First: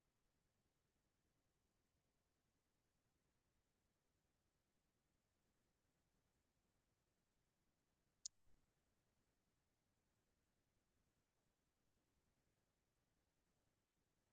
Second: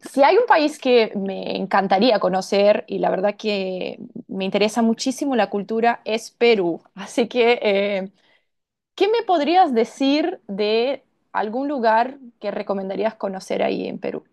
Si hay un país que me encantaría conocer y la verdad que me interesa muchísimo la cultura es Perú. Así que, ¿qué me podrías decir de algún lugar que recomendarías conocer ahí en Perú?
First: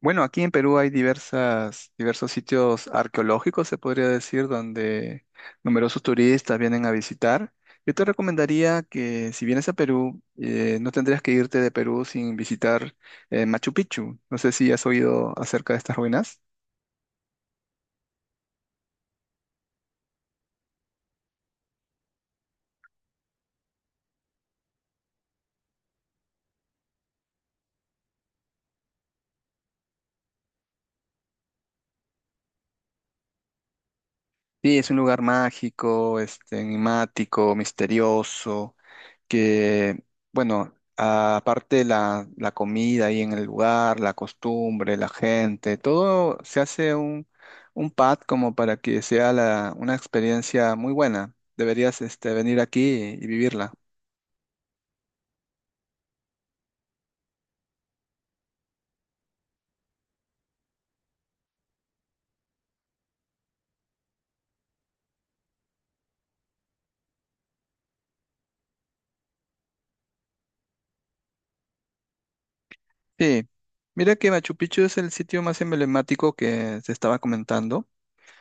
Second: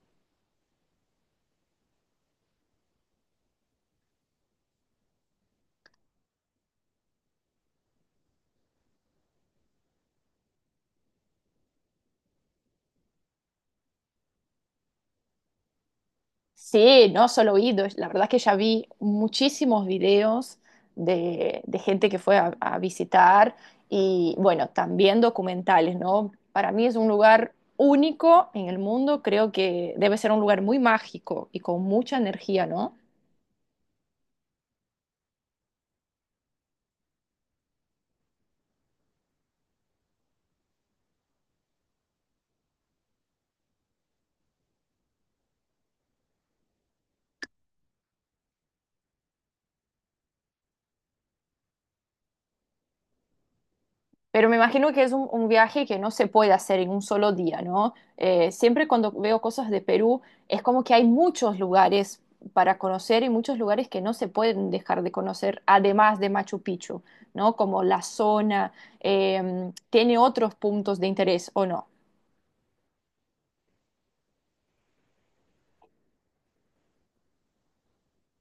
Bueno, aquí en Perú hay diversos sitios arqueológicos, se podría decir, donde numerosos turistas vienen a visitar. Yo te recomendaría que si vienes a Perú, no tendrías que irte de Perú sin visitar Machu Picchu. No sé si has oído acerca de estas ruinas. Sí, no solo oídos. La verdad es que ya vi muchísimos videos de gente que fue a visitar y bueno, también documentales, ¿no? Para mí es un lugar único en el mundo. Creo que debe ser un lugar muy mágico y con mucha energía, ¿no? Sí, es un lugar mágico, este, enigmático, misterioso. Que, bueno, aparte la comida ahí en el lugar, la costumbre, la gente, todo se hace un pad como para que sea una experiencia muy buena. Deberías este, venir aquí y vivirla. Pero me imagino que es un viaje que no se puede hacer en un solo día, ¿no? Siempre cuando veo cosas de Perú, es como que hay muchos lugares para conocer y muchos lugares que no se pueden dejar de conocer, además de Machu Picchu, ¿no? Como la zona, tiene otros puntos de interés o no. Sí, mira que Machu Picchu es el sitio más emblemático que se estaba comentando,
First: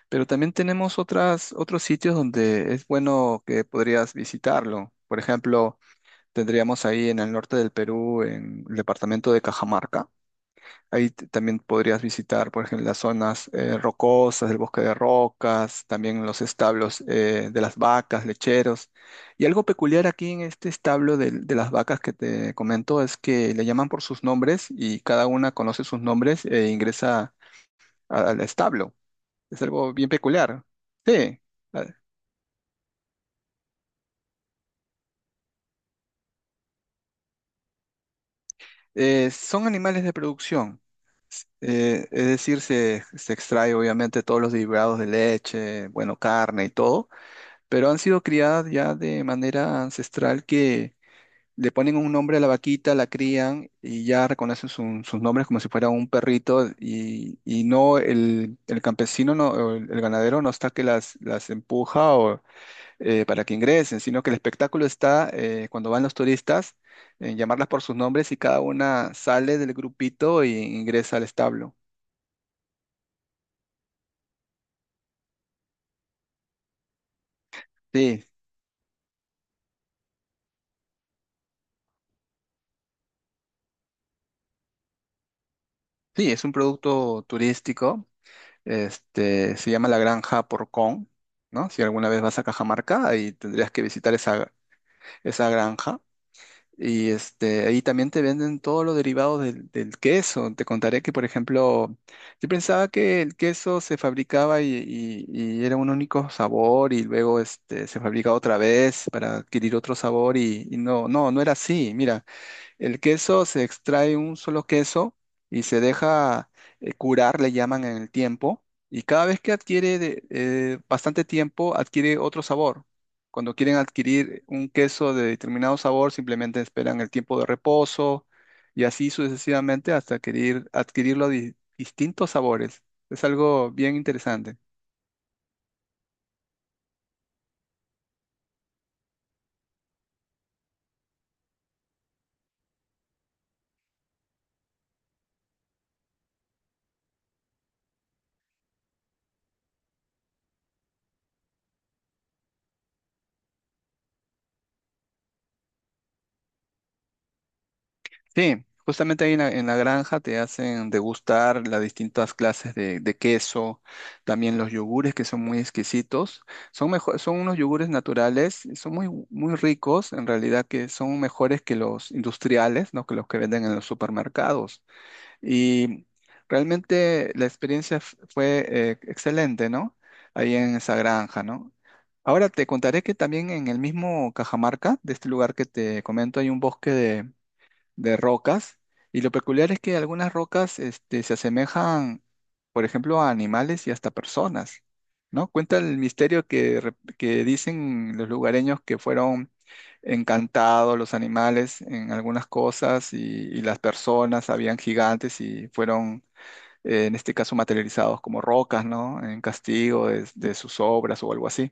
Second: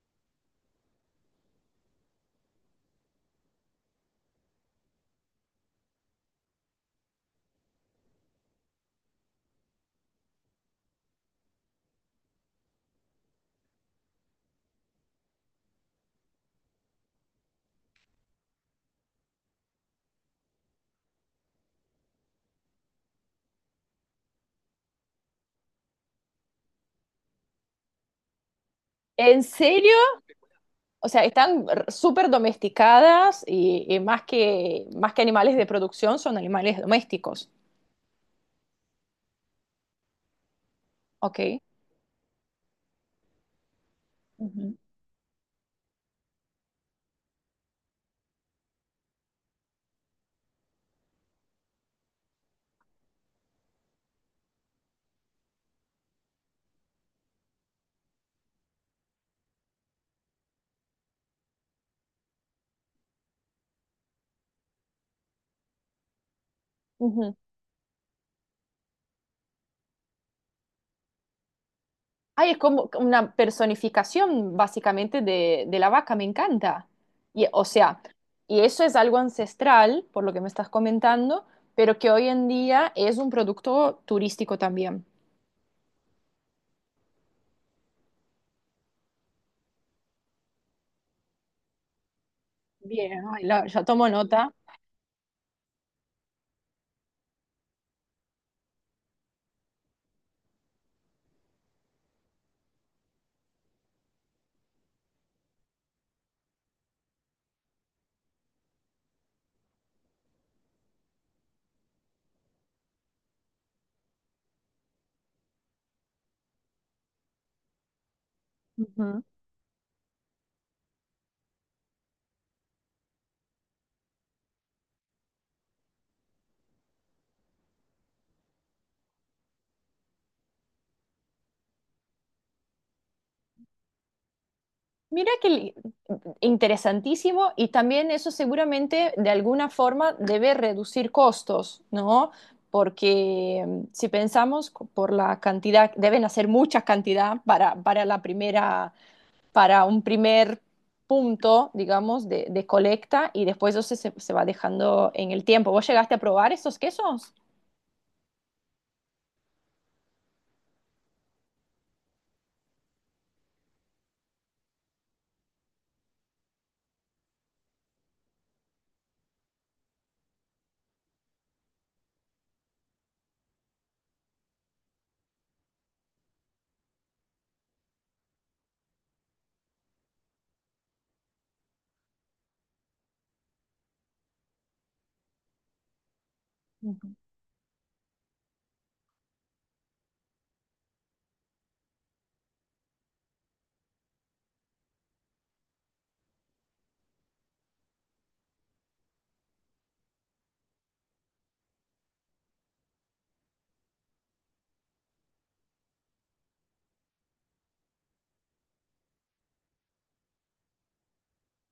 pero también tenemos otros sitios donde es bueno que podrías visitarlo. Por ejemplo, tendríamos ahí en el norte del Perú, en el departamento de Cajamarca. Ahí también podrías visitar, por ejemplo, las zonas rocosas del bosque de rocas, también los establos de las vacas, lecheros. Y algo peculiar aquí en este establo de las vacas que te comento es que le llaman por sus nombres y cada una conoce sus nombres e ingresa al establo. ¿En Es algo serio? bien peculiar. O sea, Sí, están a- súper domesticadas y más que animales de producción, son animales domésticos. Son animales de producción. Ok. Es decir, se extrae obviamente todos los Ujú. derivados de leche, bueno, carne y todo, pero han sido criadas ya de manera ancestral que le ponen un nombre a la vaquita, la crían y ya reconocen sus nombres como si fuera un perrito, y no el campesino, no, o el ganadero no está que las empuja o, para que ingresen, sino que el espectáculo está cuando van los turistas Ujú. en llamarlas por sus nombres y cada una sale del grupito e ingresa al establo. Ay, es como una personificación básicamente de la vaca, me encanta. Y, o sea, Sí, y eso es algo ancestral, por lo que me estás comentando, pero que hoy en día es un producto turístico también. sí, es un producto turístico. Este, se llama la Granja Porcón, ¿no? Si alguna vez vas a Cajamarca, Bien, ahí ay, tendrías que ya tomo visitar esa, nota. esa granja. Y este, ahí también te venden todos los derivados del queso. Te contaré que, por ejemplo, yo pensaba que el queso se fabricaba y era un único sabor y luego este, se fabrica otra vez para adquirir otro sabor y, no, no, no era así. Mira. El queso se extrae un solo queso y se deja curar, le llaman en el tiempo, y Ujú. cada vez que adquiere bastante tiempo, adquiere otro sabor. Cuando quieren adquirir un queso de determinado sabor, simplemente esperan el tiempo de reposo y así sucesivamente hasta adquirirlo de distintos sabores. Es algo bien interesante. Mira que interesantísimo y también eso seguramente de alguna forma debe reducir costos, ¿no? Porque si pensamos por la cantidad, deben hacer mucha cantidad para la primera para un primer punto, digamos, de colecta y después eso se, se va dejando en el tiempo. ¿Vos llegaste a probar esos quesos? Sí, justamente ahí en en la granja te hacen degustar las distintas clases de queso, también los yogures que son muy exquisitos. Son mejor, son unos yogures naturales, son muy ricos, en realidad, que son mejores que los industriales, ¿no? Que los que venden en los supermercados. Y realmente la experiencia fue excelente, ¿no? Ahí en esa granja, ¿no? Ahora te contaré que también en el mismo Cajamarca, de este lugar que te comento, hay un bosque de rocas. Y lo peculiar es que algunas rocas este, se asemejan, por ejemplo, a animales y hasta personas, ¿no? Cuenta el misterio que, que dicen los lugareños que fueron encantados los animales en algunas cosas, y las personas habían gigantes y fueron, en este caso, materializados como rocas, ¿no? En castigo de sus obras o algo así.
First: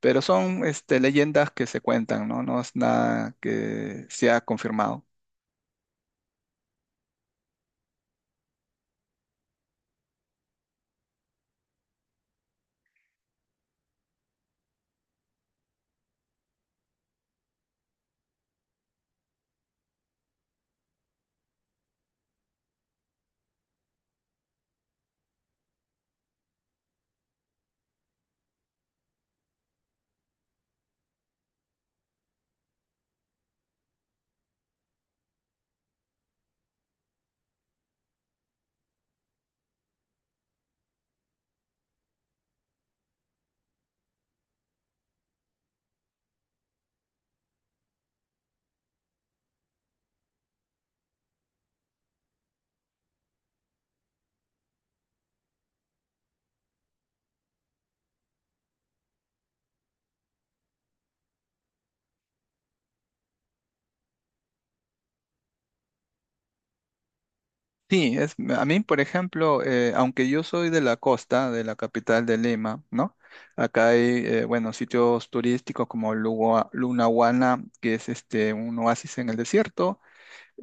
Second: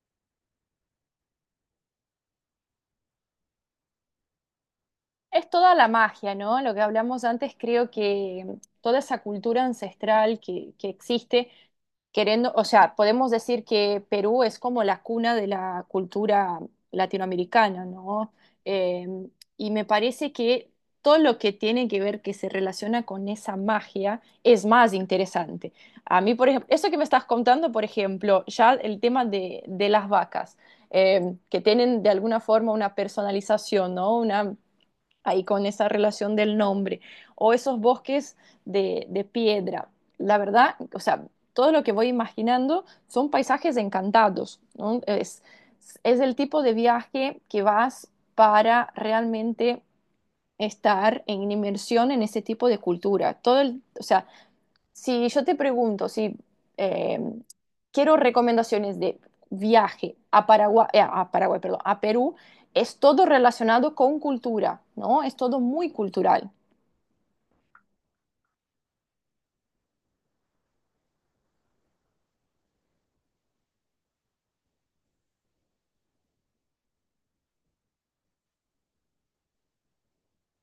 Pero son este, leyendas que se cuentan, ¿no? No es nada que sea confirmado. Es toda la magia, ¿no? Lo que hablamos antes, creo que toda esa cultura ancestral que existe, queriendo, o sea, podemos decir que Perú es como la cuna de la cultura latinoamericana, ¿no? Eh, y me parece que todo lo que tiene que ver que se relaciona con esa magia es más interesante. A mí, por ejemplo, eso que me estás contando, por ejemplo, ya el tema de las vacas, que tienen de alguna forma una personalización, ¿no? Una ahí con esa relación del nombre, o esos bosques de piedra. La verdad, o sea, todo lo que voy imaginando son paisajes encantados, ¿no? Es el tipo de viaje que vas para realmente estar en inmersión en ese tipo de cultura. Todo el, o sea, si yo te pregunto si eh, quiero recomendaciones de viaje a Paraguay, perdón, a Perú, es todo relacionado con cultura, ¿no? Es todo muy cultural. Sí, es, a mí, por ejemplo, aunque yo soy de la costa, de la capital de Lima, ¿no? Acá hay, bueno, sitios turísticos como Lunahuana, que es este, un oasis en el desierto.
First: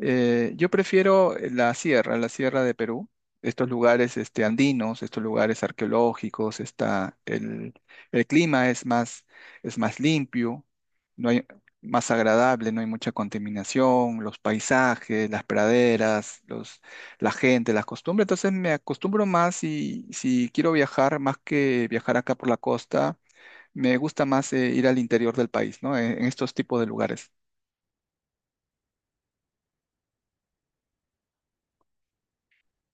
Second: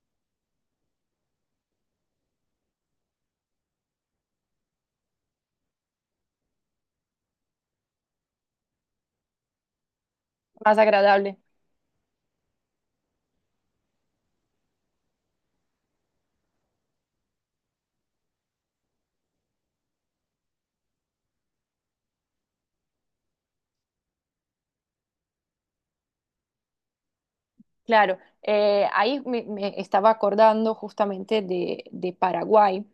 Yo prefiero la sierra de Perú, estos lugares este, andinos, estos lugares arqueológicos, está el clima es más limpio, Más no agradable. hay, más agradable, no hay mucha contaminación, los paisajes, las praderas, los, la gente, las costumbres. Entonces me acostumbro más y si quiero viajar, más que viajar acá por la costa, me gusta más ir al interior del país, ¿no? En estos tipos de lugares. Claro, ahí me estaba acordando justamente de Paraguay.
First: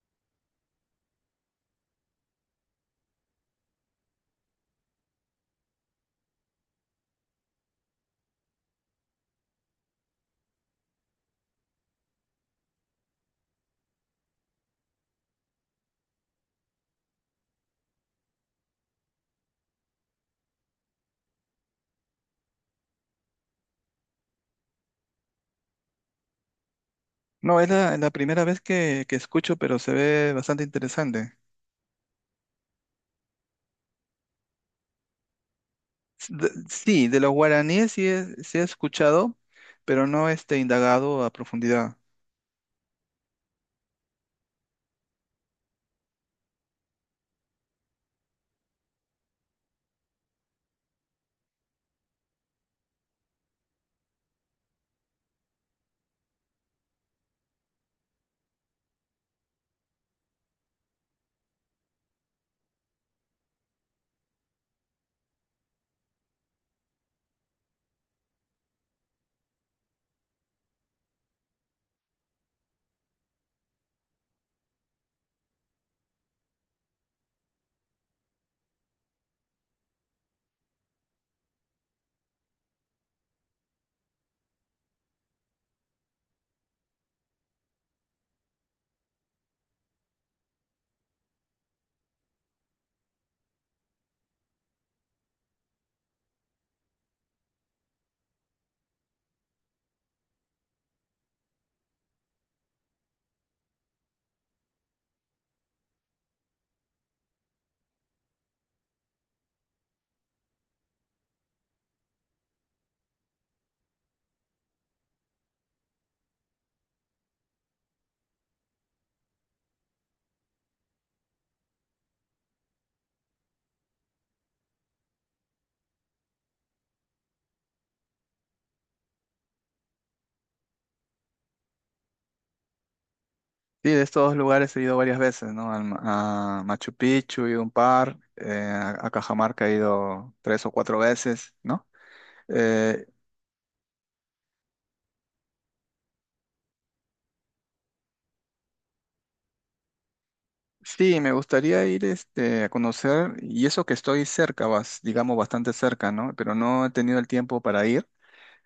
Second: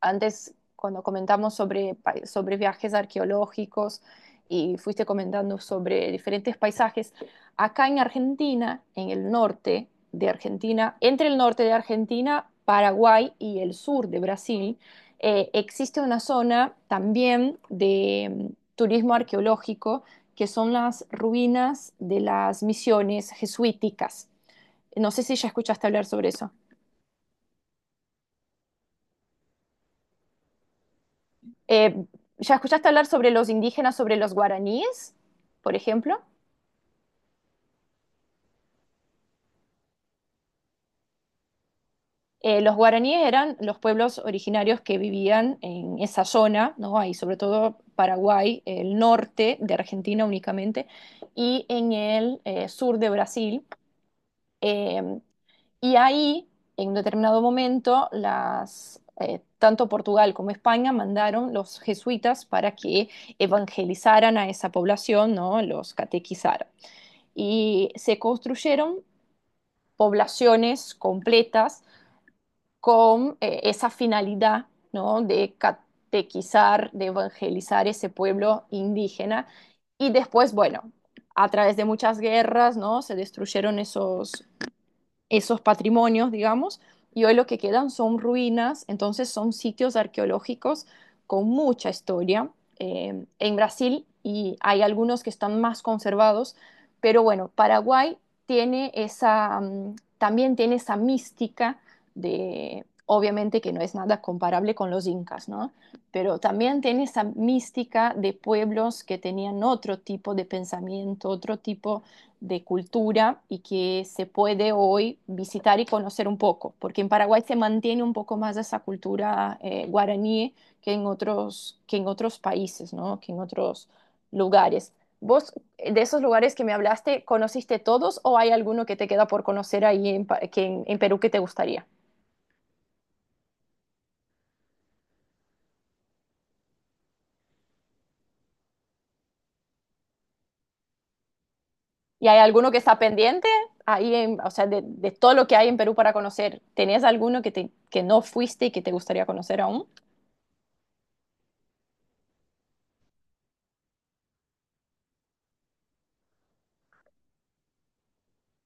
Antes cuando comentamos sobre, sobre viajes arqueológicos y fuiste comentando sobre diferentes paisajes, acá en Argentina, en el norte de Argentina, entre el norte de Argentina, Paraguay y el sur de Brasil, existe una zona también de turismo arqueológico que son las ruinas de las misiones jesuíticas. No sé si ya escuchaste hablar sobre eso. No, es la primera vez que escucho, pero se ve bastante interesante. Eh, ¿Ya escuchaste hablar sobre los indígenas, sobre los guaraníes, por ejemplo? Sí, de los guaraníes sí, sí he escuchado, pero no este, indagado a profundidad. Los guaraníes eran los pueblos originarios que vivían en esa zona, ¿no? Ahí, sobre todo Paraguay, el norte de Argentina únicamente, y en el sur de Brasil. Eh, y ahí, en un determinado momento, tanto Portugal como España mandaron los jesuitas para que evangelizaran a esa población, ¿no? Los catequizaran. Y se construyeron poblaciones completas con esa finalidad, ¿no? De catequizar, de evangelizar ese pueblo indígena. Y después, bueno, a través de muchas guerras, ¿no? Se destruyeron esos, esos patrimonios, digamos, y hoy lo que quedan son ruinas, entonces son sitios arqueológicos con mucha historia en Brasil, y hay algunos que están más conservados, pero bueno, Paraguay tiene esa, también tiene esa mística de, obviamente que no es nada comparable con los incas, ¿no? Pero también tiene esa mística de pueblos que tenían otro tipo de pensamiento, otro tipo de cultura y que se puede hoy visitar y conocer un poco, porque en Paraguay se mantiene un poco más esa cultura guaraní que en otros países, ¿no? Que en otros lugares. ¿Vos de esos lugares que me hablaste, conociste todos o hay alguno que te queda por conocer ahí en, en Perú que te gustaría? Sí, de estos lugares he ido varias veces, ¿no? A Machu Picchu he ido un par, a Cajamarca he ido tres o cuatro veces, ¿no? ¿Y hay alguno que está Eh, pendiente? O sea, de todo lo que hay en Perú para conocer, ¿tenés alguno que, te, que no fuiste y que te gustaría conocer aún? sí, me gustaría ir este, a conocer, y eso que estoy cerca, digamos bastante cerca, ¿no? Pero no he tenido el tiempo para ir.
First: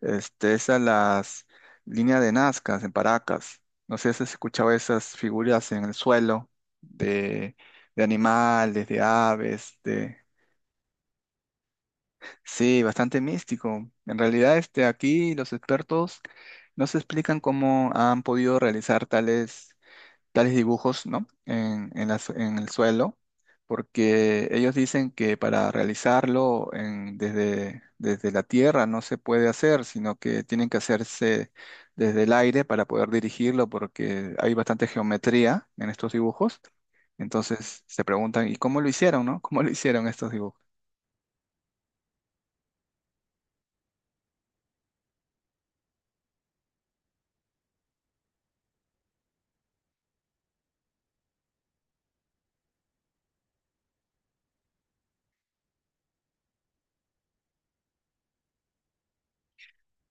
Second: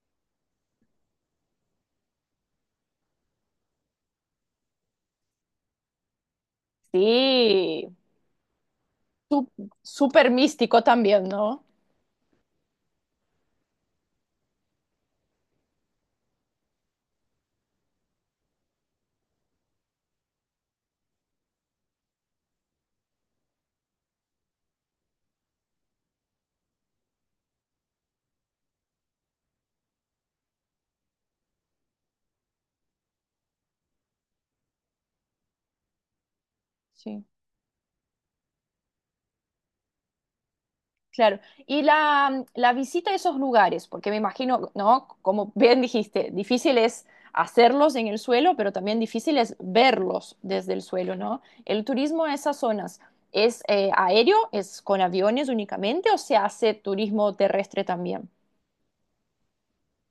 Este, esas las líneas de Nazca en Paracas. No sé si has escuchado esas figuras en el suelo de, Sí, de animales, de Sú- aves, de... súper místico también, ¿no? Sí, bastante místico. En realidad, este, aquí los expertos no se explican cómo han podido realizar tales tales dibujos, ¿no? En en el suelo, porque ellos dicen que para realizarlo desde, desde la tierra no se puede hacer, sino que tienen que hacerse desde el aire para poder dirigirlo, porque hay bastante geometría en estos dibujos. Sí, Entonces se preguntan, ¿y cómo lo hicieron, no? ¿Cómo lo hicieron estos dibujos? claro. Y la visita a esos lugares, porque me imagino, ¿no? Como bien dijiste, difícil es hacerlos en el suelo, pero también difícil es verlos desde el suelo, ¿no? El turismo a esas zonas, ¿es aéreo? ¿Es con aviones únicamente o se hace turismo terrestre también?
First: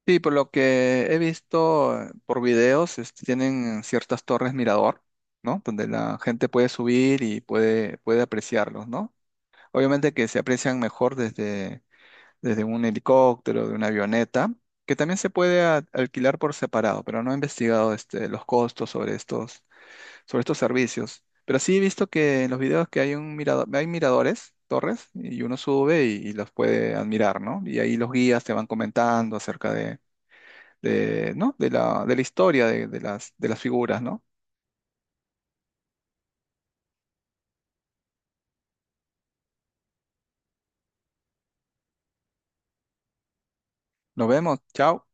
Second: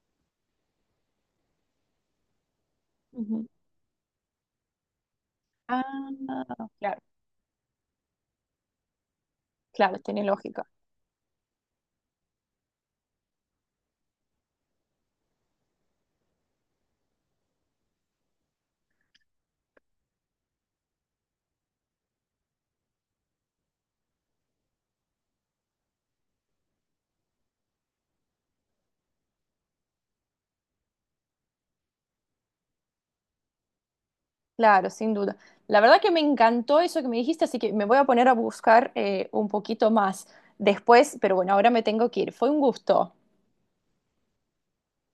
Sí, por lo que he visto por videos, este, Ujú. tienen ciertas torres mirador, ¿no? Ah, Donde la gente puede claro, subir y puede, puede apreciarlos, ¿no? claro, Obviamente tiene que se lógica. aprecian mejor desde, desde un helicóptero, de una avioneta, que también se puede alquilar por separado, pero no he investigado este, los costos sobre estos servicios. Pero sí he visto que en los videos que hay un mirador, hay miradores, torres, y uno sube y los puede admirar, ¿no? Y ahí los guías te van comentando acerca de, ¿no? De la historia de, de las figuras, ¿no? Claro, sin duda. La verdad que me encantó eso que me dijiste, así que me voy a poner a buscar un poquito más después, pero bueno, ahora me tengo que ir. Fue un gusto. Nos vemos, chao.